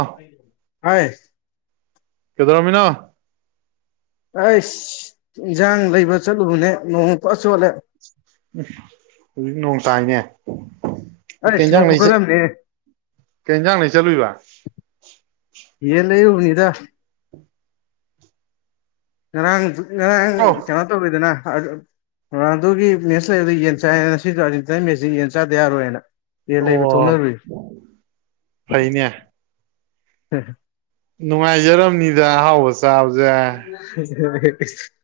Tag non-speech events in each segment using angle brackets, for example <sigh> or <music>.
ꯑꯥ ꯑ ꯀꯦꯗꯣꯔꯝꯃꯤꯅꯣ ꯑꯩꯁ ꯏꯟꯖꯥꯡ ꯂꯩꯕ ꯆꯠꯂꯨꯕꯅꯦ ꯅꯣꯡ ꯄꯨꯔ ꯆꯣꯠꯂꯦ ꯎꯝ ꯍꯧꯖꯤꯛ ꯅꯣꯡ ꯇꯥꯏꯅꯦ ꯀꯩ ꯑꯩꯁ ꯍꯦꯟꯖꯥꯡ ꯅꯣꯡ ꯂꯩꯆꯠ ꯈꯨꯀꯠꯑꯝꯅꯦ ꯀꯩ ꯏꯟꯖꯥꯡ ꯂꯩꯩ ꯆꯠꯂꯨꯏꯕ ꯌꯦꯟ ꯂꯩꯔꯨꯅꯤꯗ ꯉꯔꯥꯡꯁꯨ ꯉꯔꯥꯡ ꯑꯣ ꯀꯩꯅꯣ ꯇꯧꯔꯤꯗꯅ ꯔꯣꯅꯥꯟꯗꯣꯒꯤ ꯃꯦꯠꯁ ꯂꯩꯕꯗ ꯌꯦꯟ ꯆꯥꯏꯌꯦꯅ ꯉꯁꯤꯁꯨ ꯑꯔꯖꯦꯟꯇꯤꯅꯥꯒꯥ ꯃꯦꯠꯁꯁꯤ ꯌꯦꯟ ꯆꯥꯗ ꯌꯥꯔꯣꯏꯅ ꯌꯦꯟ ꯑꯣ ꯂꯩꯕ ꯊꯣꯛꯅꯔꯨꯏꯅꯦ ꯐꯩꯅꯦ ꯅꯨꯡꯉꯥꯏꯖꯔꯝꯅꯤꯗ ꯑꯍꯥꯎꯕ ꯆꯥꯕꯁꯦ <unintelligible>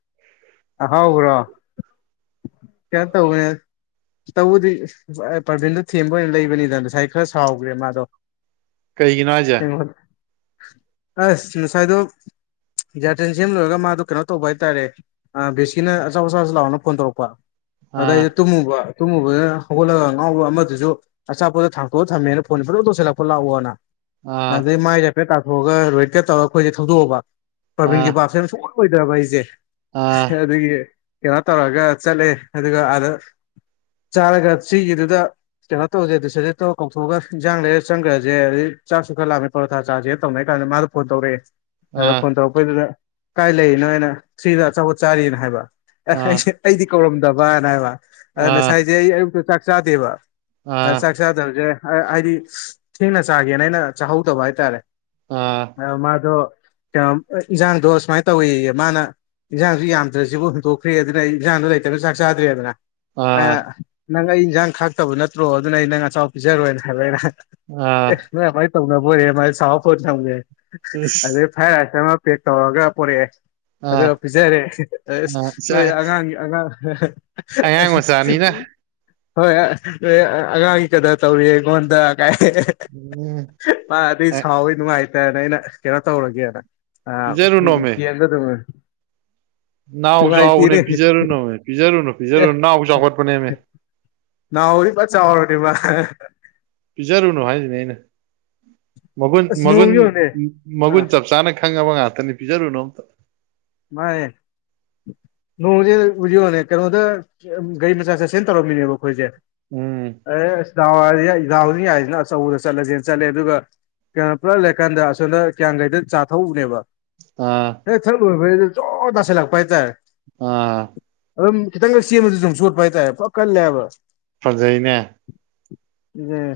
ꯑꯍꯥꯎꯕꯔꯣ <unintelligible> ꯇꯧꯕꯅꯦ ꯇꯧꯕꯗꯤ ꯄ꯭ꯔꯕꯤꯟꯗꯣ ꯊꯦꯝꯕ ꯑꯣꯏꯅ ꯂꯩꯕꯅꯤꯗ ꯉꯁꯥꯏ ꯈꯔ ꯁꯥꯎꯈ꯭ꯔꯦ ꯃꯥꯗꯣ ꯀꯩꯒꯤꯅꯣ ꯍꯥꯏꯁꯦ ꯑꯁꯁꯥꯏꯗꯣ <unintelligible> ꯖꯌꯥꯔꯊꯦꯟ ꯁꯦꯝ ꯂꯣꯏꯔꯒ ꯃꯥꯗꯣ ꯀꯩꯅꯣ ꯇꯧꯕ ꯍꯥꯏꯇꯥꯔꯦ ꯕꯤꯦꯁꯀꯤꯅ ꯑꯆꯥꯧ ꯑꯆꯥꯁꯨ ꯂꯥꯛꯑꯣꯅ ꯐꯣꯟ ꯇꯧꯔꯛꯄ ꯑꯥ ꯑꯗꯩꯗ ꯇꯨꯝꯃꯨꯕ ꯇꯨꯝꯃꯨꯕꯅ ꯍꯧꯒꯠꯂꯒ ꯉꯥꯎꯕ ꯑꯃꯗꯨꯁꯨ ꯑꯆꯥꯄꯣꯠꯇꯗ ꯊꯥꯡꯇꯣꯛꯑ ꯊꯝꯃꯦꯅ ꯐꯣꯟꯦ ꯄꯨꯖꯅ ꯇꯧꯁꯤꯜꯂꯛꯄ ꯂꯥꯛꯑꯣꯅ ꯑꯥ ꯑꯗꯨꯗꯩ ꯃꯥꯏ ꯍꯥꯏꯐꯦꯠ ꯇꯥꯊꯣꯛꯑꯒ ꯔꯣꯏꯠꯀꯠ ꯇꯧꯔꯒ ꯑꯩꯈꯣꯏꯁꯦ ꯊꯧꯗꯣꯛꯑꯕ ꯑꯥ ꯄ꯭ꯔꯥꯕꯤꯟꯒꯤ ꯕꯥꯞꯁꯦ ꯁ ꯑꯣꯏꯗꯕ ꯑꯩꯁꯦ ꯑꯥ ꯑꯗꯨꯒꯤ ꯀꯩꯅꯣ ꯇꯧꯔꯒ ꯆꯠꯂꯦ ꯑꯗꯨꯒ ꯑꯥꯗ ꯆꯥꯔꯒ ꯁꯤꯒꯤꯗꯨꯗ ꯀꯩꯅꯣ ꯇꯧꯁꯦ ꯑꯗꯨ ꯁꯦ ꯇꯧ ꯀꯊꯣꯛꯒ ꯌꯦꯟꯥꯡ ꯂꯩꯔ ꯆꯪꯈ꯭ꯔꯁꯦ ꯑꯗ ꯆꯥꯛꯁꯨ ꯈꯔ ꯂꯥꯛꯑꯃꯦ ꯄꯣꯔꯣꯊꯥ ꯆꯥꯥꯁꯦ ꯇꯧꯅꯩ ꯍꯥꯏ ꯀꯥꯟꯗ ꯃꯥꯗ ꯐꯣ ꯇꯧꯔꯦ ꯑ ꯇꯧꯔꯛꯄꯩꯗꯨꯗ ꯀꯥꯏ ꯂꯩꯔꯤꯅꯣꯅ ꯊ꯭ꯔꯤꯗ ꯑꯆꯥꯧꯕꯠ ꯆꯥꯔꯤꯅ ꯍꯥꯏꯕ ꯑꯦ ꯑꯥ ꯑꯩꯁꯦ ꯑꯩꯗꯤ ꯀꯧꯔꯝꯗꯕꯅ ꯍꯥꯏꯕ ꯑ ꯑꯥ ꯉꯁꯥꯏꯁꯦ ꯑꯩ ꯑꯌꯨꯛꯇ ꯆꯥꯛ ꯆꯥꯗꯦꯕꯥꯛ ꯆꯥꯗꯕꯁꯦ ꯍꯥꯏꯗꯤ ꯊꯦꯡꯅ ꯆꯥꯒꯦꯅ ꯑꯩꯅ ꯆꯥꯍꯧꯗꯕ ꯍꯥꯏꯇꯥꯔꯦ ꯑꯥ ꯃꯥꯗꯣ ꯀꯩꯅꯣ ꯏꯟꯖꯥꯡꯗꯣ ꯁꯨꯃꯥꯏꯅ ꯇꯧꯋꯤꯌꯦ ꯃꯥꯅ ꯏꯟꯖꯥꯡꯁꯨ ꯌꯥꯝꯗ꯭ꯔꯁꯤꯕꯨ ꯍꯨꯟꯗꯣꯛꯈ꯭ꯔꯦ ꯑꯗꯨꯅ ꯑꯩ ꯏꯟꯖꯥꯡꯗꯨꯣ ꯂꯩꯇꯅ ꯆꯥꯛ ꯆꯥꯗ꯭ꯔꯦꯗꯅ ꯅꯪ ꯑꯩ ꯏꯟꯁꯥꯡ ꯈꯥꯛꯇꯕ ꯅꯠꯇ꯭ꯔꯣ ꯑꯗꯨꯅ ꯑꯩ ꯅꯪ ꯑꯆꯥꯎ ꯄꯤꯖꯔꯣꯏꯅ ꯍꯥꯏꯕ ꯑꯩꯅ ꯑꯥ ꯅ ꯃꯃꯥꯏꯅ ꯇꯧꯅꯕꯣꯔꯦ ꯃꯥꯏ ꯁꯥꯕꯄꯣꯠ ꯆꯧꯒꯦ ꯏꯁ ꯑꯗꯩ ꯐ꯭ꯔꯥꯏ ꯔꯥꯏꯁ ꯑꯃ ꯄꯦꯛ ꯇꯧꯔꯒ ꯄꯣꯔꯛꯑꯦ ꯑꯥ ꯑꯗꯨꯒ ꯄꯤꯖꯔꯦ ꯑꯥ ꯏꯁ ꯅꯣꯏ ꯑꯉꯥꯡꯒꯤ ꯑ ꯑꯉꯥꯡ ꯃꯆꯥꯅꯤꯅ <unintelligible> ꯍꯣꯏ ꯑ ꯑꯉꯥꯡꯒꯤ ꯀꯗ ꯇꯧꯔꯤ ꯑꯩꯉꯣꯟꯗ ꯀꯥꯏ ꯎꯝ ꯃꯥ ꯑꯗꯨ ꯁꯥꯎꯋꯤ ꯅꯨꯡꯉꯥꯏꯇꯅ ꯑꯩꯅ ꯀꯩꯅꯣ ꯇꯧꯔꯒꯦꯅ ꯄꯤꯖꯔꯨꯅꯣꯃꯦ ꯌꯦꯗ ꯃꯦ ꯅꯥꯍ ꯆꯥꯎꯕꯅꯦ ꯄꯤꯖꯔꯨꯅꯨꯃꯦ ꯄꯤꯖꯔꯨꯅꯨ ꯑꯦ ꯄꯤꯖꯔꯨꯨ ꯅꯥꯍꯎ ꯆꯥꯎꯈꯠꯄꯅꯦꯃꯦ ꯅꯥꯍꯔꯤꯕ ꯐ ꯆꯥꯎꯔꯅꯦꯕ ꯄꯤꯖꯔꯨꯅꯨ ꯍꯥꯏꯁꯤꯅꯦ ꯑꯩꯅ ꯃꯒꯨꯟ ꯑꯁ ꯃꯒꯨꯟ ꯅꯣꯡꯁꯤ ꯌꯦꯡꯉꯨꯅꯦ ꯑ ꯃꯒꯨꯟ ꯆꯞ ꯆꯥꯅ ꯈꯪꯉꯕ ꯉꯥꯛꯇꯅꯤ ꯄꯤꯖꯔꯨꯅꯣ ꯑꯝꯇ ꯃꯥꯏ ꯅꯣꯡꯁꯦ ꯎꯖꯤꯣꯅꯦ ꯀꯩꯅꯣꯗ ꯒꯥꯔꯤ ꯃꯆꯥ ꯆꯠꯁꯦꯟ ꯇꯧꯔꯝꯃꯤꯅꯦꯕ ꯑꯩꯈꯣꯏꯁꯦ ꯎꯝ ꯑꯦ ꯑꯁ ꯥꯎ ꯒꯥꯎꯅꯤ ꯍꯥꯏꯁꯤꯅ ꯆꯧꯗ ꯆꯠꯂꯁꯦꯅ ꯆꯠꯂꯦ ꯑꯗꯨꯒ ꯀꯌꯥꯣ ꯄꯨꯂꯞ ꯂꯩꯔ ꯀꯥꯟꯗ ꯑꯁꯣꯝꯗ ꯀ꯭ꯌꯥꯡꯒꯩꯗ ꯆꯥꯊꯎꯅꯦꯕ ꯑꯥ ꯍ ꯊꯛ ꯂꯣꯏꯕꯩ ꯖꯣꯔ ꯇꯁꯤꯥꯏꯜꯂꯛꯄ ꯍꯥꯏꯇꯥꯔꯦ ꯑ ꯑꯗꯨꯝ ꯈꯤꯇꯪꯒ ꯁꯦꯝꯕꯗ ꯑꯗꯨ ꯁꯣꯠꯄ ꯍꯥꯏꯇꯥꯔꯦ ꯄ ꯀꯜꯂꯦꯕ ꯐꯖꯩꯅꯦ ꯎꯝ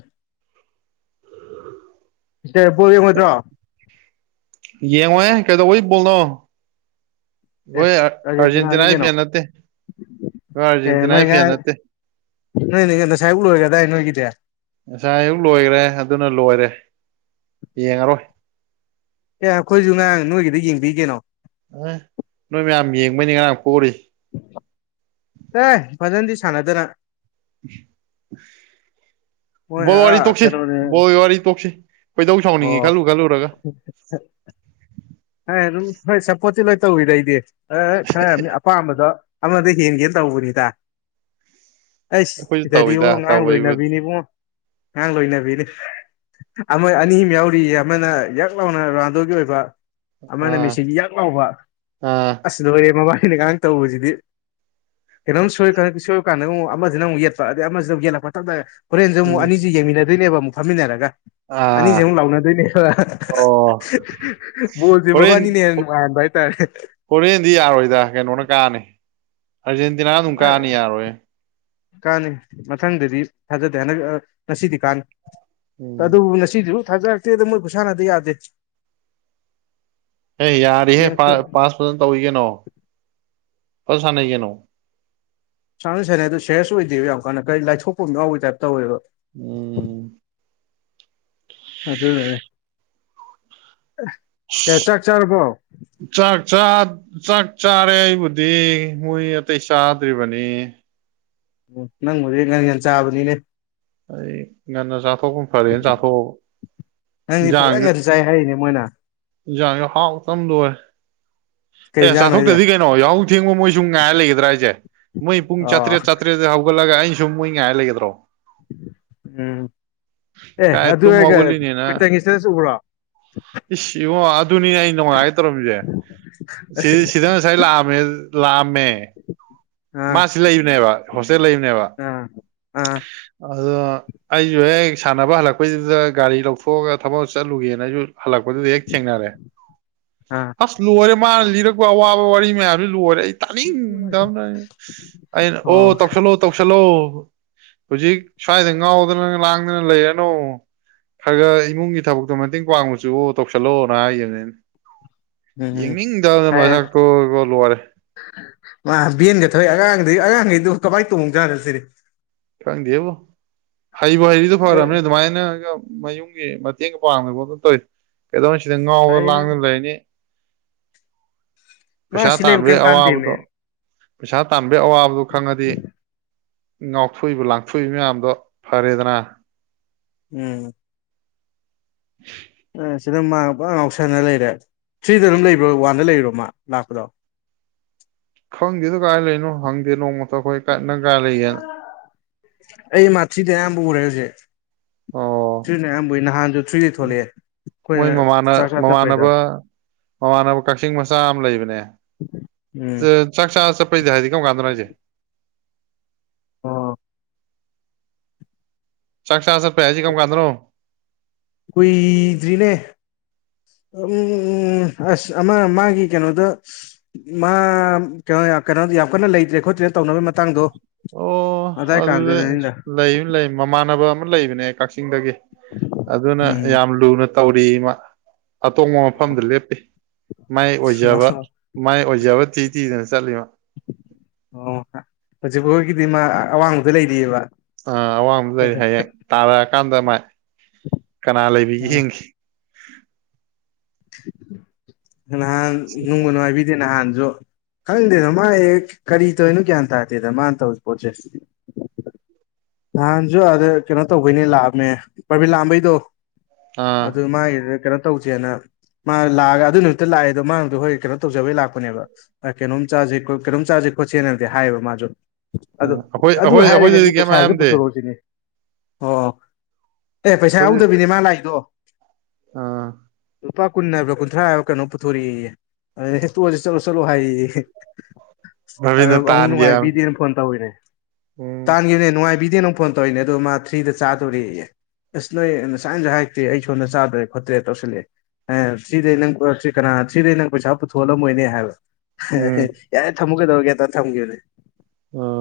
ꯏꯇꯦꯕꯣ ꯌꯦꯡꯉꯣꯏꯗ꯭ꯔꯣ ꯌꯦꯡꯉꯣꯍꯦ ꯀꯩꯗꯩꯕꯣꯜꯅꯣ ꯑꯦ ꯍꯣꯏ ꯑꯥꯔꯖꯦꯟꯇꯤꯅꯥꯅꯤ ꯑꯔꯖꯦꯟꯇꯤꯅꯥꯒꯤ ꯀꯩꯅꯣ ꯐꯦꯟ ꯅꯠꯇꯦ ꯍꯣꯏ ꯑꯦ ꯑꯔꯖꯦꯟꯇꯤꯅꯥꯒꯤ ꯐꯦꯟ ꯅꯠꯇꯦ ꯅꯣꯏ ꯅ ꯀꯟꯗ ꯁꯥꯏꯕꯕꯨ ꯂꯣꯏꯔꯒꯗꯥ ꯅꯣꯏꯒꯤꯗꯌꯥ ꯉꯁꯥꯏ ꯑꯌꯨꯛ ꯂꯣꯏꯈ꯭ꯔꯦ ꯑꯗꯨꯅ ꯂꯣꯏꯔꯦ ꯌꯦꯡꯉꯔꯣꯏ ꯑꯦ ꯑꯩꯈꯣꯏꯁꯨ ꯉꯔꯥꯡ ꯅꯣꯏꯒꯤꯗꯤ ꯌꯦꯡꯕꯤꯒꯦꯅꯣ ꯑꯦ ꯅꯣꯏ ꯃꯌꯥꯝ ꯌꯦꯡꯕꯅꯤ ꯉꯔꯥꯡ ꯄꯣꯔꯤ ꯎ <inaudible> ꯑꯦ ꯐꯖꯅꯗꯤ ꯁꯥꯟꯅꯗꯅ <inaudible> ꯃꯣꯏ ꯕꯣꯜ ꯋꯥꯔꯤ ꯑꯥ ꯇꯣꯛꯁꯤ ꯀꯩꯅꯣꯅꯦ ꯕꯣꯜ ꯋꯥꯔꯤ ꯇꯣꯛꯁꯤ ꯀꯩꯗꯧ ꯁꯥꯎꯅꯤꯡꯉꯤ ꯑꯣ ꯈꯜꯂꯨ ꯈꯜꯂꯨꯔꯒ ꯑꯗꯨꯝ ꯍꯣꯏ ꯁꯞꯄꯣꯔꯠꯇꯤ ꯂꯣꯏ ꯇꯧꯋꯤꯔꯩꯗꯤ ꯈꯔꯅꯤ ꯑꯄꯥꯝꯕꯗꯣ ꯑꯃꯗ ꯍꯦꯟꯒꯦꯅ ꯇꯧꯕꯅꯤꯗ ꯑꯩ ꯑꯩꯈꯣꯏꯁꯨ ꯁꯤꯗꯗꯤ ꯇꯧꯋꯤꯗ ꯏꯕꯉꯣ ꯉꯔꯥꯡ ꯇꯧꯕꯩꯕꯨꯗꯤ ꯂꯣꯏꯅꯕꯤꯅꯤ ꯏꯕꯉꯣ ꯉꯔꯥꯡ ꯂꯣꯏꯅꯕꯤꯅꯤ ꯑꯃ ꯑꯅꯤ ꯑꯝ ꯌꯥꯎꯔꯤꯌꯦ ꯑꯃꯅ ꯌꯥꯛ ꯂꯥꯎꯅ ꯔꫭꯅꯥꯟꯗꯣꯒꯤ ꯑꯣꯏꯕ ꯑꯃꯅ ꯑꯥ ꯃꯦꯁꯤꯒꯤ ꯌꯥꯥꯛ ꯂꯥꯎꯕ ꯑꯥ ꯑꯁ ꯂꯣꯏꯔꯦ ꯃꯕꯥꯅꯤꯅ ꯉꯔꯥꯡ ꯇꯧꯕꯁꯤꯗꯤ ꯀꯩꯅꯣꯝ ꯁꯣꯏꯀꯂꯛꯇ ꯁꯣꯏ ꯀꯥꯟꯗ ꯑꯃꯨꯛ ꯑꯃꯁꯤꯅ ꯑꯃꯨꯛ ꯌꯦꯠꯄ ꯑꯗꯒꯤ ꯑꯃꯗ ꯑꯃꯛ ꯌꯦꯠꯂꯛꯄꯊꯛꯇꯗ ꯇꯥꯛ ꯇꯥꯛ ꯍꯣꯔꯦꯟꯁꯨ ꯎꯝ ꯑꯃꯨꯛꯅꯤꯁꯤ ꯌꯦꯡꯃꯤꯟꯅꯗꯣꯏꯅꯦꯕ ꯑꯃꯨꯛ ꯐꯝꯃꯤꯟꯅꯔꯒ ꯑꯥ ꯑꯅꯤꯁꯦ ꯑꯃꯨꯛ ꯂꯥꯎꯅꯗꯣꯏꯅꯦꯕ ꯑꯣ ꯕꯣꯜꯁꯦ ꯃꯕꯥꯅꯤꯅ ꯍꯦꯟꯅ ꯅꯨꯡꯉꯥꯍꯟꯕ ꯍꯥꯏꯇꯥꯔꯦ ꯍꫭꯔꯦꯟꯗꯤ ꯌꯥꯔꯣꯏꯗ ꯀꯩꯅꯣꯅ ꯀꯥꯅꯤ ꯑꯔꯖꯦꯟꯇꯤꯅꯥꯅ ꯑꯗꯨꯝ ꯀꯥꯅꯤ ꯌꯥꯔꯣꯏ ꯀꯥꯅꯤ ꯃꯊꯪꯗꯗꯤ ꯊꯥꯖꯗꯦ ꯍꯟꯗꯛ ꯉꯁꯤꯗꯤ ꯀꯥꯅ ꯎꯝ ꯑꯗꯨꯕꯨ ꯉꯁꯤꯁꯨ ꯊꯖꯥꯔꯛꯇꯦꯗ ꯃꯣꯏ ꯈꯨꯁꯥꯟꯅꯗꫭ ꯌꯥꯗꯦ ꯑꯦ ꯌꯥꯔꯦꯍꯦ ꯃꯦꯠꯁꯇꯣ ꯄꯥꯁ ꯐꯖꯅ ꯇꯧꯏꯀꯩꯅꯣ ꯐꯖ ꯁꯥꯟꯅꯩꯀꯩꯅꯣ ꯁꯥꯟꯕꯨꯗꯤ ꯁꯥꯟꯅꯩ ꯑꯗꯨ ꯁꯦꯔꯁ ꯑꯣꯏꯗꯦꯕ ꯌꯥꯝ ꯀꯥꯟꯅ ꯀꯔꯤ ꯂꯥꯏꯊꫭꯛꯄ ꯑꯃ ꯌꯥꯎꯕ ꯇꯥꯏꯞ ꯇꯧꯋꯦꯕ <unintelligible> ꯑꯗꯨꯅꯅꯤ ꯑꯦ ꯆꯥꯛ ꯆꯥꯔꯔꯕꯣ ꯆꯥꯛ ꯆꯥ ꯆꯥꯛ ꯆꯥꯔꯦ ꯑꯩꯕꯨꯗꯤ ꯃꯣꯏ ꯑꯇꯩ ꯆꯥꯗ꯭ꯔꯤꯕꯅꯤ ꯑꯣ ꯅꯪꯕꯨꯗꯤ ꯉꯥꯟ ꯉꯥꯟ ꯆꯥꯕꯅꯤꯅꯦ ꯑꯩ ꯉꯟꯅ ꯆꯥꯊꯣꯛꯄꯅ ꯐꯔꯦꯅ ꯆꯥꯊꯣꯛꯑꯕ ꯅꯪꯗꯤ ꯐꯖꯅ ꯉꯥꯟꯅ ꯆꯥꯏ ꯍꯥꯏꯔꯤꯅꯦ ꯃꯣꯏꯅ ꯏꯟꯁꯥꯡꯁꯨ ꯍꯥꯎ ꯇꯕꯅ ꯂꫭꯏꯔꯦ ꯀꯩ ꯑꯦ ꯏꯟꯖꯥꯡꯅꯣ ꯍꯥꯏꯁꯦ ꯆꯥꯊꯣꯛꯇ꯭ꯔꯗꯤ ꯀꯩꯅꯣ ꯌꯥꯍꯧ ꯊꯦꯡꯕ ꯃꯣꯏ ꯁꯨꯝ ꯉꯥꯏꯔ ꯂꯩꯒꯗ꯭ꯔꯥ ꯍꯥꯏꯁꯦ ꯃꯣꯏ ꯄꯨꯡ ꯑꯣ ꯆꯥꯇ꯭ꯔꯦꯠ ꯆꯥꯇ꯭ꯔꯦꯠꯇ ꯍꯧꯒꯠꯂꯒ ꯑꯩꯅ ꯁꯨꯝ ꯃꯣꯏ ꯉꯥꯏ ꯂꯩꯒꯗ꯭ꯔꯣ ꯎꯝ ꯑꯦ ꯀꯥꯏ ꯇꯨꯝ ꯑꯗꯨꯔꯒ ꯍꯧꯒꯠꯂꯤꯅꯦꯅ ꯀꯇꯪꯒꯤꯁꯤꯗꯁꯨ ꯎꯕ꯭ꯔꯣ ꯏꯁ ꯏꯉꯣ ꯑꯗꯨꯅꯤꯅꯦ ꯑꯩ ꯅꯨꯡꯉꯥꯏꯒ ꯇꯧꯔꯝꯃꯤꯁꯦ ꯁꯤ ꯁꯤꯗ ꯉꯁꯥꯏ ꯂꯥꯛꯑꯝꯃꯦ ꯂꯥꯛꯑꯝꯃꯦ ꯃꯥ ꯑꯥ ꯁꯤꯗ ꯂꯩꯕꯅꯦꯕ ꯍꯣꯁꯇꯦꯜ ꯂꯩꯕꯅꯦꯕ ꯑꯥ ꯑꯥ ꯑꯗꯣ ꯑꯩꯁꯨ ꯍꯦꯛ ꯁꯥꯟꯅꯕ ꯍꯜꯂꯛꯄꯩꯗꯨꯗ ꯒꯥꯔꯤ ꯂꯧꯊꯣꯛꯑꯒ ꯊꯕꯛ ꯆꯠꯂꯨꯒꯦꯅ ꯑꯩꯁꯨ ꯍꯜꯂꯛꯄꯗꯨꯗꯥ ꯍꯦꯛ ꯊꯦꯡꯅꯔꯦ ꯑꯥ ꯑꯁ ꯂꯣꯏꯔꯦ ꯃꯥꯅ ꯂꯤꯔꯛꯄ ꯑꯋꯥꯕ ꯋꯥꯔꯤ ꯃꯌꯥꯝꯁꯨ ꯂꯣꯏꯔꯦ ꯑꯩ ꯇꯥꯅꯤꯡꯗꯕꯅ ꯑꯩꯅ ꯑꯣ ꯇꯧꯁꯜꯂꯣ ꯇꯧꯁꯜꯂꯣ ꯍꯧꯖꯤꯛ ꯁ꯭ꯋꯥꯏꯗ ꯉꯥꯎꯗꯅ ꯂꯥꯡꯗꯅ ꯂꯩꯔꯅꯨ ꯈꯔ ꯈꯔ ꯏꯃꯨꯡꯒꯤ ꯊꯕꯛ ꯑꯗꯨ ꯃꯇꯦꯡ ꯄꯥꯡꯎꯆꯨꯋꫭ ꯇꯧꯁꯜꯂꫭꯅ ꯍꯥꯏꯈꯤꯕꯅꯦ ꯑꯩꯅꯥ ꯎꯝ ꯌꯦꯡꯅꯤꯡꯗꯕꯅ ꯍꯥꯏ ꯃꯁꯛꯇꯨ ꯂꯣꯏꯔꯦ ꯃꯥ ꯕꯦꯟꯒ ꯊꯧꯏ ꯑꯉꯥꯡꯗꯤ ꯑꯉꯥꯡꯈꯩꯗꫭ ꯀꯃꯥꯏꯅ ꯇꯣꯡꯉꯣꯡ ꯖꯥꯠꯅꫭ ꯁꯤꯅꯤ ꯈꯪꯗꯦꯕꯨ ꯍꯩꯕ ꯍꯩꯔꯤꯗꫭ ꯑꯦ ꯐꯔꯕꯅꯤ ꯑꯗꯨꯃꯥꯏꯅꯒꯥ ꯃꯌꯨꯝ ꯌꯨꯝꯒꯤ ꯃꯇꯦꯡ ꯄꯥꯡꯗ ꯈꫭꯠꯇꯅ ꯇꯧꯔꯤꯗꫭ ꯀꯩꯗꯧꯔꯨꯅꯤ ꯁꯤꯗ ꯉꯥꯎꯗꯅ ꯐꯩꯅꯦ ꯂꯥꯡꯗꯅ ꯂꯩꯔꯅꯤ ꯃꯥ ꯄꯩꯁꯥ ꯁꯤ ꯂꯩꯕ ꯇꯥꯟꯕꯒꯤ ꯀꯩꯝ ꯀꯥꯟꯗꯦꯃꯦ ꯑꯋꯥꯕꯗꯣ ꯄꯩꯁꯥ ꯇꯥꯟꯕꯒꯤ ꯑꯋꯥꯕꯗꯣ ꯈꯪꯉꯗꯤ ꯉꯥꯎꯊꯣꯛꯏꯕ ꯂꯥꯡꯊꯣꯛꯏꯕ ꯃꯌꯥꯝꯗꯣ ꯐꯔꯦꯗꯅ ꯎꯝ ꯑꯦ ꯁꯤꯗ ꯃꯥ ꯄꯨꯔꯥ ꯉꯥꯎꯁꯤꯟꯅ ꯂꯩꯔꯦ ꯊ꯭ꯔꯤꯗ ꯑꯗꯨꯝ ꯂꯩꯕ꯭ꯔꯣ ꯋꯥꯟꯗ ꯂꯩꯔꯔꫭ ꯃꯥ ꯂꯥꯛꯄꯗꯣ ꯈꯪꯗꯦꯗ ꯀꯥꯏ ꯂꯩꯔꯤꯅꯣ ꯍꯪꯗꯦ ꯅꯣꯡꯃꯇ ꯑꯩꯈꯣꯏ ꯀꯥꯏ ꯅꯪ ꯀꯥꯏ ꯂꯩꯒꯦꯅ ꯑꯩ ꯃꯥ ꯊ꯭ꯔꯤꯗꯤ ꯑꯌꯥꯝꯕ ꯎꯔꯦ ꯍꯧꯖꯤꯛ ꯑꯣ ꯊ꯭ꯔꯤꯅ ꯑꯌꯥꯝꯕꯩꯏ ꯎꯏ ꯊ꯭ꯔꯤꯗꯩ ꯊꯣꯛꯂꯛꯑꯦ ꯃꯣꯏ ꯑꯩꯈꯣꯏꯅ ꯃꯃꯥꯟꯅ ꯆꯥꯛ ꯆꯥ ꯆꯠꯄꯩꯗ ꯃꯃꯥꯟꯅꯕ ꯃꯃꯥꯟꯅꯕ ꯀꯛꯆꯤꯡ ꯃꯆꯥ ꯑꯃ ꯂꯩꯕꯅꯦ ꯎꯝ ꯆꯥꯛ ꯆꯥ ꯆꯠꯄꯩꯗꯥ ꯍꯥꯏꯗꯤ ꯀꯔꯝ ꯀꯥꯟꯗꯅꯣ ꯍꯥꯏꯁꯦ ꯑꯣ ꯆꯥꯛ ꯆꯥ ꯆꯠꯄꯩ ꯍꯥꯏꯁꯤ ꯀꯔꯝ ꯀꯥꯟꯗꯅꯣ ꯀꯨꯏꯗ꯭ꯔꯤꯅꯦ ꯎꯝ ꯎꯝ ꯑꯁ ꯑꯃ ꯃꯥꯒꯤ ꯀꯩꯅꯣꯗ ꯃꯥ ꯀꯩꯅꯣ ꯀꯩꯅꯣ ꯌꯥꯝ ꯀꯟꯅ ꯂꯩꯇ꯭ꯔꯦ ꯈꯣꯠꯇ꯭ꯔꯦ ꯇꯧꯅꯕꯩ ꯃꯇꯥꯡꯗꯣ ꯑꯣ ꯑꯗꯥꯏ ꯑꯗꯨꯗ ꯀꯥꯟꯗꯨꯗꯅꯤꯗ ꯂꯩ ꯂꯩ ꯃꯃꯥꯟꯅꯕ ꯑꯃ ꯂꯩꯕꯅꯦ ꯀꯛꯆꯤꯡꯗꯒꯤ ꯑꯗꯨꯅ ꯎꯝ ꯌꯥꯝ ꯂꯨꯅ ꯇꯧꯔꯤ ꯏꯃ ꯑꯇꯣꯡꯕ ꯃꯐꯝꯗ ꯂꯦꯞꯄꯤ ꯃꯥꯏ ꯑꯣꯏꯖꯕ ꯑꯣ ꯃꯥꯏ ꯑꯣꯏꯖꯕ ꯊꯤ ꯇꯤꯗꯅ ꯆꯠꯂꯤꯕ ꯑꯣ ꯍꯧꯖꯤꯛꯐꯣꯏꯒꯤꯗꯤ ꯃꯥ ꯑꯋꯥꯡꯕꯗ ꯂꯩꯔꯤꯑꯕ ꯑꯥ ꯑꯋꯥꯡꯕ ꯂꯩꯔ ꯍꯌꯦꯡ ꯇꯥꯔꯛꯑꯀꯥꯟꯗ ꯃꯥꯥꯏ ꯀꯅꯥ ꯂꯩꯕꯤꯒꯦ ꯌꯦꯡꯈꯤ ꯍꯥꯟ ꯅꯣꯡꯕꯣ ꯅꯅꯨꯡꯥꯏ ꯁꯤꯗꯤ ꯅꯍꯥꯟꯁꯨ ꯈꯪꯗꯦꯗ ꯃꯥ ꯀꯔꯤ ꯇꯧꯔꯤꯅꯣ ꯒ꯭ꯌꯥꯟ ꯇꯥꯗꯦꯗꯅ ꯃꯥꯅ ꯇꯧꯔꯤꯁ ꯄꯣꯠꯁꯦꯗꯤ ꯅꯍꯥꯟꯁꯨ ꯑꯗ ꯀꯩꯅꯣ ꯇꯧꯕꯩꯅꯦ ꯂꯥꯛꯑꯝꯃꯦ ꯄꯥꯕꯤ ꯂꯥꯛꯑꯝꯕꯩꯗꯣ ꯑꯥ ꯑꯗꯨ ꯃꯥꯒꯤꯗ ꯀꯩꯅꯣ ꯇꯧꯁꯦꯅ ꯃꯥ ꯂꯥꯛꯑꯒ ꯑꯗꯨ ꯅꯨꯃꯤꯠꯇ ꯂꯥꯛꯑꯦꯗꯣ ꯃꯥꯗꯣ ꯍꯣꯏ ꯀꯩꯅꯣ ꯇꯧꯖꯕꯩ ꯂꯥꯛꯄꯅꯦꯕ ꯀꯩꯅꯣꯝ ꯆꯥꯁꯦ ꯀꯩꯅꯣꯝ ꯆꯥꯁꯦ ꯈꯣꯠꯁꯦꯅꯗꯤ ꯍꯥꯏꯌꯦꯕ ꯃꯥꯁꯨ ꯑ ꯑꯥ ꯑꯩꯈꯣꯏ ꯑꯗꯨ ꯑꯩꯈꯣꯏ ꯍꯥꯏꯔꯒꯗꯤ ꯑꯩꯈꯣꯏꯗꯗꯤ ꯄꯁ ꯀꯩꯝ ꯍꯥꯏꯔꯝꯗꯦ ꯑꯣ ꯑꯦ ꯄꯩꯁꯥ ꯑꯩꯈꯣꯏꯗꯤ ꯌꯥꯗꯕꯤꯅꯦ ꯃꯥ ꯂꯥꯏꯗꯣ ꯑꯥ ꯂꯨꯄꯥ ꯀꯨꯟ ꯍꯥꯏꯕ꯭ꯔꯥ ꯀꯨꯟꯊ꯭ꯔꯥ ꯍꯥꯏꯕ ꯀꯩꯅꯣꯝ ꯄꯨꯊꯣꯔꯛꯏ ꯑꯗ ꯇꯣꯁꯤꯦ ꯆꯠꯂꯣ ꯆꯠꯂꯣ ꯍꯥꯏꯌꯦꯌꯦ ꯑꯗ ꯔꯕꯤꯟꯅ ꯑꯃꯨꯛ ꯇꯥꯟꯒꯤ ꯍꯥꯏꯕꯅꯤ ꯅꯨꯡꯉꯥꯏꯕꯤꯗꯦꯅ ꯐꯣꯟ ꯇꯧꯋꯤꯅꯦ ꯎꯝ ꯇꯥꯟꯈꯤꯕꯅꯦ ꯅꯨꯡꯉꯥꯏꯕꯤꯗꯦ ꯅꯪ ꯐꯣꯟ ꯇꯧꯔꯤꯏꯅꯦ ꯑꯗꯣ ꯃꯥ ꯊ꯭ꯔꯤꯗ ꯆꯥꯗꯣꯔꯤꯦ ꯑꯁ ꯅꯣꯏ ꯉꯁꯥꯏꯝꯁꯨ ꯍꯥꯏꯔꯛꯇꯦ ꯑꯩ ꯁꯣꯟꯝꯗ ꯆꯥꯗ꯭ꯔ ꯈꯣꯠꯇ꯭ꯔꯦ ꯇꯧꯁꯤꯜꯂꯛꯑꯦ ꯑꯦ ꯊ꯭ꯗꯩ ꯅꯪ ꯀꯅꯥ ꯊ꯭ꯗꯩ ꯅꯪ ꯄꯩꯁꯥ ꯄꯨꯊꯣꯛꯍꯜꯂꯝꯃꯣꯏꯅꯦ ꯍꯥꯏꯕ ꯎꯝ ꯦ ꯌꯥꯔꯦ ꯊꯃꯒꯗꯧꯔꯒꯦ ꯊꯝꯈꯤꯕꯅꯦ ꯎꯝ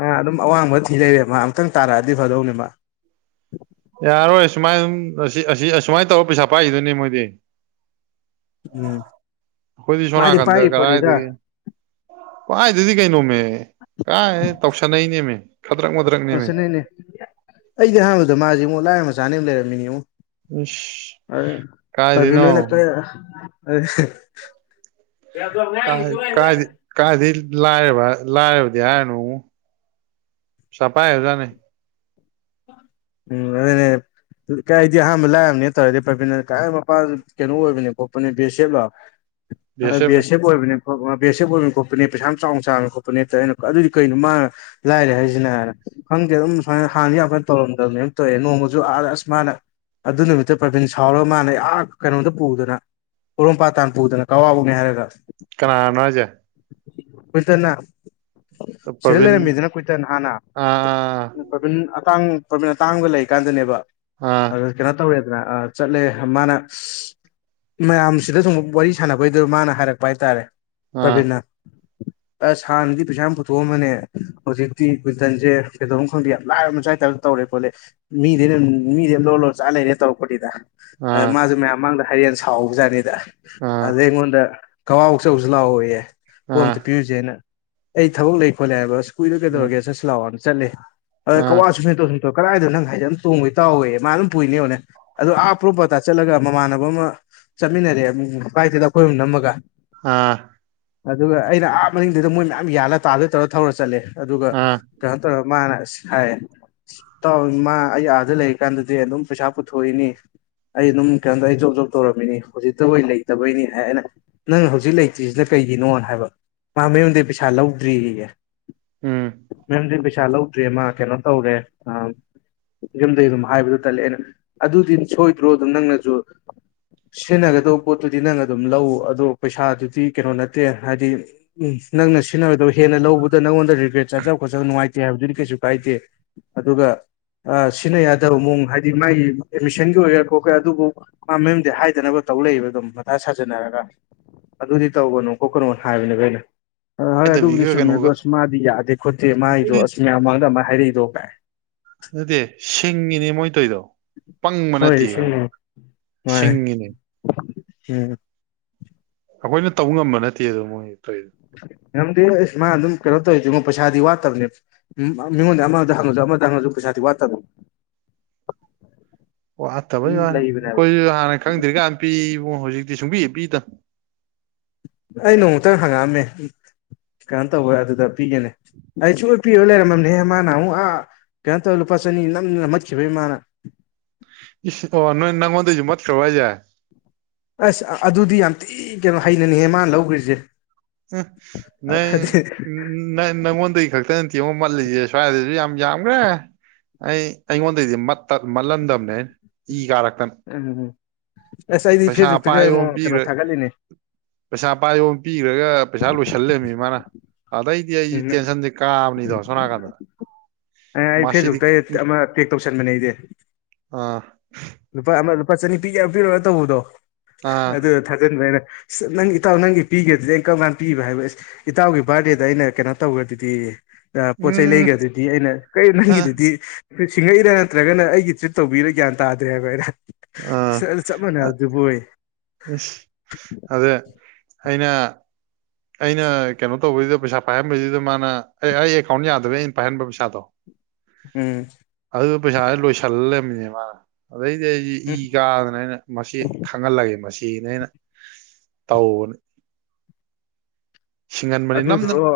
ꯑꯥ ꯑꯗꯨꯝ ꯑꯋꯥꯡꯕ ꯊꯤꯖꯩꯔꯦ ꯃꯥ ꯑꯝꯛꯇꯪ ꯇꯥꯔꯛꯑꯗꯤ ꯐꯗꯧꯅꯦ ꯃꯥ ꯌꯥꯔꯣꯏ ꯁꯨꯃꯥꯏꯅ ꯑꯁꯤ ꯑꯁꯨꯃꯥꯏꯅ ꯇꯧꯔ ꯄꯩꯁꯥ ꯄꯥꯛꯏꯗꯨꯣꯏꯅꯦ ꯃꯣꯏꯗꯤ ꯎꯝ ꯈꯨꯣꯏꯗꯤ ꯁꯣꯅꯥ ꯃꯥꯗꯤ ꯀꯟꯗ ꯄꯥꯏꯔꯤ ꯄꯣꯠꯅꯤꯗ ꯀꯔꯗꯒ ꯋꯥꯏꯗꯗꯤ ꯀꯩꯅꯣꯃꯦ ꯀꯥꯏ ꯇꯧꯁꯟꯅꯩꯅꯦꯃꯦ ꯈꯗ꯭ꯔꯛ ꯃꯗ꯭ꯔꯛꯅꯦꯃꯦ ꯅꯣꯠꯁꯟꯅꯩꯅꯦ ꯑꯩꯗꯤ ꯑꯍꯥꯟꯕꯗ ꯃꯥꯁꯦ ꯑꯃꯨꯛ ꯂꯥꯏ ꯑꯃ ꯃꯆꯥꯅꯦ ꯑꯃ ꯂꯩꯔꯝꯃꯤꯅꯦ ꯑꯃꯉꯛ ꯏꯁ ꯑꯔ ꯀꯥꯏꯗꯩꯅꯣ ꯑꯚꯅ ꯅꯠꯇ ꯑ ꯌꯥꯗ ꯉ ꯏ ꯀꯗꯤ ꯂꯥꯏꯔꯕ ꯂꯥꯏꯔꯕꯗꯤ ꯍꯥꯏꯔꯅꯨ ꯆꯐꯥꯏ ꯍꯥꯏꯖꯥꯠꯅꯤ ꯎꯝ ꯑꯗꯨꯗꯅꯦ ꯀꯩ ꯍꯥꯏꯗꯤ ꯑꯍꯥꯟꯕ ꯂꯥꯛꯑꯕꯅꯦꯅ ꯇꯧꯔꯗꯤ ꯄ꯭ꯔꯕꯤꯟꯗ ꯀꯥꯏ ꯃꯄꯄꯥ ꯀꯩꯅꯣ ꯑꯣꯏꯕꯅꯦ ꯈꯣꯠꯄꯅꯦ ꯕꯦꯁꯦꯞꯂ ꯕꯤ ꯑ ꯑꯦꯁ ꯑꯦꯐꯅꯦ ꯦꯁꯦ ꯀꯣꯣꯏꯕꯅꯦ ꯕꯦꯁꯁꯤꯦ ꯑꯣꯏꯅ ꯈꯣꯠꯄꯅꯦ ꯄꯩꯁꯥ ꯌꯥꯝ ꯆꯥꯎꯅ ꯆꯥꯎꯅ ꯈꯣꯠꯄꯅꯦꯩꯅ ꯑꯗꯨꯗꯤ ꯀꯩꯅꯣ ꯃꯥ ꯂꯥꯏꯔꯦ ꯍꯥꯏꯁꯤꯅ ꯍꯥꯏꯔ ꯈꯪꯗꯦ ꯑꯗꯨꯝ ꯁꯨꯃꯥꯏꯅ ꯍꯥꯟꯅꯗꯤ ꯌꯥꯝꯐꯅ ꯇꯧꯔꯝ ꯇꯧꯋꯦ ꯅꯣꯡꯃꯁꯨ ꯑꯥ ꯑꯁ ꯃꯥꯅ ꯑꯗꯨ ꯅꯨꯃꯤꯠꯇ ꯄ꯭ꯔꯕꯤꯟ ꯁꯥꯎꯔꯒ ꯃꯥꯅ ꯑꯩꯍꯥꯛ ꯀꯩꯅꯣꯝꯇ ꯄꯨꯗꯅ ꯄꯣꯔꯣꯝꯄꯥꯇꯥꯟ ꯄꯨꯗꯅ ꯀꯋꯥꯕꯧꯅꯦ ꯍꯥꯏꯔꯒ ꯀꯅꯥꯅꯣꯁꯦ ꯀꯨꯏꯇꯟꯅ ꯁꯤꯗ ꯄ꯭ꯔꯕꯤꯟ ꯂꯩꯔꯝꯃꯤꯗꯅ ꯀꯨꯏꯇꯟ ꯍꯥꯟꯅ ꯑꯥ ꯄ꯭ꯔꯕꯤꯟ ꯑꯇꯥꯡ ꯄ꯭ꯔꯥꯕꯤꯟ ꯑꯇꯥꯡꯕ ꯂꯩꯀꯥꯟꯗꯅꯦꯕ ꯑ ꯑꯗꯨ ꯀꯩꯅꯣ ꯇꯧꯔꯦꯗꯅ ꯆꯠꯂꯦ ꯃꯥꯅ ꯃꯌꯥꯝꯁꯤꯗ ꯁꯨꯝ ꯋꯥꯔꯤ ꯁꯥꯟꯅꯕꯩꯗꯨ ꯃꯥꯅ ꯍꯥꯏꯔꯛꯄ ꯍꯥꯏꯇꯥꯔꯦ ꯑꯥ ꯄ꯭ꯔꯕꯤꯟꯅ ꯑꯁ ꯍꯥꯟꯅꯗꯤ ꯄꯩꯁꯥ ꯌꯥꯝ ꯄꯨꯊꯣꯛꯑꯃꯅꯦ ꯍꯧꯖꯤꯛꯇꯤ ꯀ꯭ꯋꯤꯟꯇꯟꯁꯦ ꯀꯩꯗꯧꯝ ꯈꯪꯗꯦ ꯌꯥꯝ ꯂꯥꯏꯔꯝ ꯃ ꯆꯥꯏ ꯍꯥꯏꯇꯥꯔ ꯇꯧꯔꯦ ꯈꯣꯠꯂꯦ ꯃꯤꯗꯦꯅ ꯃꯤꯗꯤꯦ ꯂꯣ ꯂꯣ ꯆꯥ ꯂꯩꯔꯦ ꯇꯧꯔꯛꯄꯣꯤꯗ ꯑꯥ ꯃꯥꯁꯦ ꯃꯌꯥꯝ ꯃꯥꯡꯗ ꯍꯌꯦꯡ ꯁꯥꯎꯕꯖꯥꯠꯅꯤꯗ ꯑꯥ ꯑꯗꯨꯗꯩ ꯑꯩꯉꯣꯟꯗ ꯀꯋꯥꯎꯆꯧꯁꯨ ꯂꯥꯛꯑꯣꯌꯦ ꯄꯣꯝꯇ ꯑꯥ ꯄꯤꯔꯨꯁꯦꯅ ꯑꯩ ꯊꯕꯛ ꯂꯩ ꯈꯣꯠꯂꯦ ꯍꯥꯏꯕ ꯑꯁ ꯀꯨꯏꯗꯣ ꯀꯩꯗꯧꯔꯒꯦ ꯆꯠꯁ ꯂꯥꯛꯑꯣꯅ ꯆꯠꯂꯦ ꯑꯗ ꯑꯥ ꯀꯋꯥꯁꯨꯨꯝ ꯑ ꯀꯗꯥꯏꯗꯣ ꯅꯪ ꯍꯥꯏꯦ ꯑꯗꯨꯝ ꯇꯣꯡꯕꯒꯤ ꯇꯧꯏꯦ ꯃꯥ ꯑꯗꯨꯝ ꯄꯨꯏꯅꯦꯕꯅꯦ ꯑ ꯑꯞ ꯄ꯭ꯔꯣꯞꯄ ꯆꯠꯂꯒ ꯃꯃꯥꯟꯅꯕ ꯑꯃ ꯆꯠꯃꯤꯟꯅꯔꯦ ꯕꯥꯥꯏꯛꯇꯨꯗ ꯑꯩꯈꯣꯏ ꯑꯃ ꯅꯝꯃꯒ ꯑ ꯑꯗꯨꯒ ꯑꯩꯅ ꯑꯥ ꯃꯅꯤꯡꯗꯨꯗ ꯃꯣꯏ ꯃꯌꯥꯝ ꯌꯥꯜꯂ ꯇꯥꯗ ꯇꯧꯔ ꯊꯧꯔ ꯆꯠꯂꯦ ꯑꯗꯨꯒ ꯑꯥ ꯀꯩꯅ ꯇꯧ ꯃꯥꯅ ꯑꯁ ꯍꯥꯏꯌꯦ ꯇꯥꯎ ꯏꯃ ꯑꯩ ꯑꯥꯗ ꯂꯩꯔꯤꯀꯥꯟꯗꯗꯤ ꯑꯗꯨꯝ ꯄꯩꯁꯥ ꯄꯨꯊꯣꯛꯏꯅꯤ ꯑꯩ ꯑꯗꯨꯝ ꯀꯩꯅꯣꯇ ꯑꯩ ꯖꯣꯕ ꯖꯣꯕ ꯇꯧꯔꯝꯃꯤꯅꯤ ꯍꯧꯖꯤꯛꯇꯕꯨ ꯂꯩꯇꯕꯩꯅꯤ ꯍꯥꯏ ꯑꯩꯅ ꯅꯪ ꯍꯧꯖꯤꯛ ꯂꯩ ꯇꯔꯤꯁꯤꯅ ꯀꯩꯒꯤꯅꯣꯅ ꯍꯥꯏꯕ ꯃꯥ ꯃꯌꯨꯝꯗ ꯄꯩꯁꯥ ꯂꯧꯗ꯭ꯔꯤꯌꯦ ꯎꯝ ꯃꯦꯝꯗꯤ ꯄꯩꯁꯥ ꯂꯧꯗ꯭ꯔꯤ ꯃꯥ ꯀꯩꯅꯣ ꯇꯧꯔꯦ ꯑ ꯌꯝꯗꯒꯤꯩ ꯑꯗꯨꯝ ꯍꯥꯏꯕꯗꯨ ꯇꯜꯂꯦ ꯑꯩꯅ ꯑꯗꯨꯗꯤ ꯁꯣꯏꯗ꯭ꯔꯣ ꯑꯗꯨꯝ ꯅꯪꯅꯁꯨ ꯁꯤꯖꯤꯟꯅꯒꯗꯧꯕ ꯄꯣꯠꯇꯨꯗꯤ ꯅꯪ ꯑꯗꯨꯝ ꯂꯧ ꯑꯗꯣ ꯄꯩꯁꯥꯗꯨꯗꯤ ꯤ ꯀꯩꯅꯣ ꯅꯠꯇꯦ ꯍꯥꯏꯗꯤ ꯎ ꯅꯪꯅ ꯁꯤꯖꯤꯟꯅꯕꯗꯣ ꯍꯦꯟꯅ ꯂꯧꯕꯗ ꯅꯪꯉꯣꯟꯗ ꯔꯤꯒ꯭ꯔꯦꯠ ꯆꯥꯖꯕ ꯈꯣꯠꯆꯕ ꯅꯨꯡꯉꯥꯏꯇ ꯦ ꯍꯥꯏꯕꯗꯨꯗꯤ ꯀꯩꯁꯨ ꯀꯥꯏꯗꯦ ꯑꯗꯨꯒ ꯁꯤꯖꯤꯟꯅ ꯌꯥꯗꯕ ꯃꯑꯣꯡ ꯍꯥꯏꯗꯤ ꯃꯥꯒꯤ ꯑꯦꯗꯃꯤꯁꯟꯒꯤ ꯑꯣꯏꯒꯦꯔꯥ ꯈꯣꯠꯀꯦꯔꯥ ꯑꯗꯨꯕꯨ ꯃꯥ ꯃꯌꯨꯝꯗꯤ ꯍꯥꯏꯗꯅꯕ ꯇꯧ ꯂꯩꯕ ꯑꯗꯨꯝ ꯃꯊꯥ ꯁꯥꯖꯟꯅꯔꯒ ꯑꯗꯨꯗꯤ ꯇꯧꯒꯅꯨ ꯈꯣꯠꯀꯅꯣ ꯍꯥꯏꯕꯅꯦꯈ ꯑꯩꯅ ꯑ ꯍꯣꯏ ꯑꯗꯨꯕꯨꯗꯤ ꯍꯥꯏꯗꯕꯤꯒ ꯆꯨꯝꯃꯤꯃꯦ ꯑꯗꯣ ꯀꯩꯅꯣꯒ ꯑꯁ ꯇꯧ ꯃꯥꯗꯤ ꯌꯥꯗꯦ ꯈꯣꯠꯇꯦ ꯃꯥꯒꯤꯗꯣ ꯑꯁ ꯃꯌꯥꯝ ꯃꯃꯥꯡꯗ ꯑꯃꯨꯛ ꯍꯥꯏꯔꯛꯏꯗꯣ ꯀꯥꯏ ꯑꯗꯨꯗꯤ ꯁꯤꯡꯉꯤꯅꯦ ꯃꯣꯏ ꯇꯣꯏꯗꯣ ꯄꯪꯕ ꯅꯠꯇꯦ ꯍꯣꯏ ꯁꯤꯅꯤ ꯈꯪꯕ꯭ꯔ ꯃꯥꯅꯦ ꯁꯤꯡꯉꯤꯅꯦ ꯎꯝ ꯑꯩꯈꯣꯏꯅ ꯇꯧꯕ ꯉꯝꯕ ꯅꯠꯇꯦ ꯑꯗꯨꯗꯣ ꯃꯣꯏ ꯇꯧꯔꯤꯗꯣ ꯅꯝꯗꯦ ꯑꯁ ꯃꯥ ꯑꯗꯨꯝ ꯀꯩꯅꯣ ꯇꯧꯔꯤꯁꯤꯉꯣ ꯄꯩꯁꯥꯗꯤ ꯋꯥꯠꯇꯕꯅꯦꯕ ꯎꯝ ꯃꯤꯉꯣꯟꯗ ꯑꯃꯗ ꯍꯪꯉꯁꯨ ꯑꯃꯗ ꯍꯪꯉꯁꯨ ꯄꯩꯁꯥꯗꯤ ꯋꯥꯠꯇꯕꯣ <unintelligible> ꯑꯣ ꯑꯠꯇꯕꯩ ꯑꯗꯨꯝ ꯌꯥꯔꯦ ꯂꯩꯕꯅꯦꯕ ꯑꯩꯈꯣꯏꯁꯨ ꯍꯥꯟꯅ ꯈꯪꯗ꯭ꯔꯤꯀꯥꯟꯗ ꯄꯤꯕ ꯍꯧꯖꯤꯛꯇꯤ ꯁꯨꯡꯕꯤ ꯄꯤꯗꯅ ꯑꯩ ꯅꯣꯡꯃꯨꯛꯇꯪ ꯍꯪꯉꯛꯑꯝꯃꯦ ꯀꯩꯅꯣ ꯇꯧꯋ ꯑꯗꯨꯗ ꯄꯤꯒꯦꯅꯦ ꯑꯩꯁꯨ ꯄꯄꯤꯔ ꯂꯩꯔꯝꯃꯝꯅꯦꯍꯦ ꯃꯥꯅ ꯑꯃꯨꯛ ꯑꯥ ꯀꯩꯅꯣ ꯇꯧꯔ ꯂꯨꯄꯥ ꯆꯅꯤ ꯅꯝꯅꯝꯃꯠꯈꯤꯕ ꯏꯃꯥꯅ ꯏ ꯑꯣ ꯅꯣꯏ ꯅꯪꯣꯟꯟꯖ ꯃꯣꯠ ꯀ ꯋꯥꯋꯥꯏꯖ ꯑꯁ ꯑꯗꯨꯗꯤ ꯌꯥꯝ ꯊꯤ ꯀꯩꯅꯣ ꯍꯩꯅꯅꯤꯍꯦ ꯃꯥꯅ ꯂꯧꯈ꯭ꯔꯤꯁꯦ ꯑ ꯅ ꯑꯗꯤ ꯎ ꯅꯪꯉꯣꯟꯗꯒꯤ ꯈꯛꯇ ꯅꯇꯦꯡ ꯑꯃꯉ ꯃꯠꯂꯤꯁꯦ ꯁ꯭ꯋꯥꯏꯗꯁꯨ ꯌꯥꯝ ꯌꯥꯝꯈ꯭ꯔꯦ ꯑꯩ ꯑꯩꯉꯣꯟꯗꯩꯗꯤ ꯃꯠꯍꯟꯗꯕꯅꯦ ꯏ ꯀꯥꯔꯛꯇꯅ ꯎꯝ ꯎꯝ ꯑꯁ ꯑꯩꯗꯤ ꯄꯩꯁꯥ ꯐꯦꯁꯕꯨꯛꯇꯒ ꯄꯥꯏꯌꯣ ꯑꯃꯨꯛ ꯀꯩꯅꯣ ꯄꯤꯈ꯭ꯔ ꯊꯥꯒꯠꯂꯤꯅꯦ ꯄꯩꯁꯥ ꯄꯥꯏꯕꯣ ꯑꯃ ꯄꯤꯈ꯭ꯔꯒ ꯄꯩꯁꯥ ꯂꯣꯏꯁꯜꯂꯕꯃꯤ ꯃꯥꯅ ꯑꯗꯩꯗꯤ ꯑꯩꯁꯤ ꯎꯝ ꯇꯦꯟꯁꯟꯗꯤꯦ ꯀꯥꯝꯅꯤꯗ ꯁꯣꯅ ꯀꯗ ꯑꯦ ꯑꯩ ꯐꯦꯁꯕꯨꯛꯇ ꯑꯃ ꯄꯦꯛ ꯇꯧꯁꯟꯕꯅꯦ ꯑꯩꯗꯤ ꯑꯥ ꯂꯨꯄꯥ ꯑꯃ ꯂꯨꯄꯥ ꯆꯅꯤ ꯄꯤꯒ ꯄꯤꯔꯣꯅ ꯇꯧꯕꯗꯣ ꯑꯥ ꯑꯗꯨ ꯊꯥꯖꯟꯕ ꯑꯅ ꯑꯁ ꯅꯪ ꯏꯇꯥꯎ ꯅꯪꯒꯤ ꯄꯤꯒꯦꯗꯨꯗꯩꯅ ꯀꯔꯝ ꯀꯥꯟꯅ ꯄꯤꯕ ꯍꯥꯏꯕꯁ ꯏꯇꯥꯎꯒꯤ ꯕꯥꯔꯗꯦꯗ ꯑꯩꯅ ꯀꯩꯅꯣ ꯇꯧꯈ꯭ꯔꯗꯨꯗꯤ ꯄꯣꯠ ꯆꯩ ꯎꯝ ꯂꯩꯒ꯭ꯔꯗꯨꯗꯤ ꯑꯩꯅ ꯀꯩ ꯑꯥ ꯅꯪꯒꯤꯗꯨꯗꯤ ꯁꯤꯡꯉꯛꯏꯔꯥ ꯅꯠꯇ꯭ꯔꯒꯅ ꯑꯩꯒꯤ ꯇ꯭ꯔꯤꯠ ꯇꯧꯕꯤꯔꯥ ꯒ꯭ꯌꯥꯟ ꯇꯥꯗ꯭ꯔꯦ ꯍꯥꯏꯕ ꯑꯩꯅ ꯑꯥ ꯁ ꯑꯗꯨ ꯆꯞ ꯃꯥꯟꯅꯩ ꯕꯣꯏ ꯑꯗꯦ ꯑꯩꯅ ꯑꯩꯅ ꯀꯩꯅꯣ ꯇꯧꯕꯁꯤꯗ ꯄꯩꯁꯥ ꯄꯥꯏꯍꯟꯕꯁꯤꯗ ꯃꯥꯅ ꯑꯩ ꯑꯩ ꯑꯦꯀꯥꯎꯟ ꯌꯥꯗꯕꯦ ꯑꯩꯅ ꯄꯥꯏꯍꯟꯕ ꯄꯩꯁꯥꯗꯣ <inaudible> ꯎꯝ ꯑꯗꯨꯗ ꯄꯩꯁꯥꯁꯦ ꯂꯣꯏꯁꯤꯜꯂꯝꯕꯃꯤꯅꯦ ꯃꯥꯅ ꯑꯗꯩꯗꯤ ꯑꯩꯗꯤ ꯏ ꯎꯝ ꯀꯥꯗꯅ ꯑꯩꯅ ꯃꯁꯤ ꯈꯪꯍꯜꯂꯒꯦ ꯃꯁꯤꯅꯦ ꯑꯩꯅ ꯇꯧꯕꯅꯤ ꯁꯤꯡꯍꯟꯕꯅꯤ ꯑꯗꯨꯗ ꯅꯝꯗꯅ ꯑꯗꯨꯣ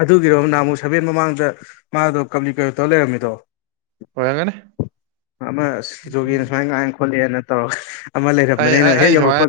ꯑꯗꯨꯒꯤꯔꯣ ꯅꯍ ꯑꯃꯨꯛ ꯁꯕꯦꯟ ꯃꯃꯥꯡꯗ ꯃꯥꯗꯣ ꯀꯝꯂꯤ ꯀꯩꯅꯣ ꯇꯧꯔ ꯂꯩꯔꯝꯃꯤꯗꯣ ꯑꯣꯏꯔꯝꯒꯅꯤ ꯑꯃ ꯁꯤꯖꯣꯒꯤꯅ ꯎꯝ. ꯁꯨꯃꯥꯏ ꯀꯥꯏꯅ ꯈꯣꯠꯂꯦꯅ ꯇꯧꯔꯒ ꯑꯃ ꯑꯩ ꯂꯩꯔꯝꯕꯅꯦ ꯑꯅ ꯑꯩ ꯍꯦꯛ ꯑꯩ ꯁꯨꯃꯥꯏꯅ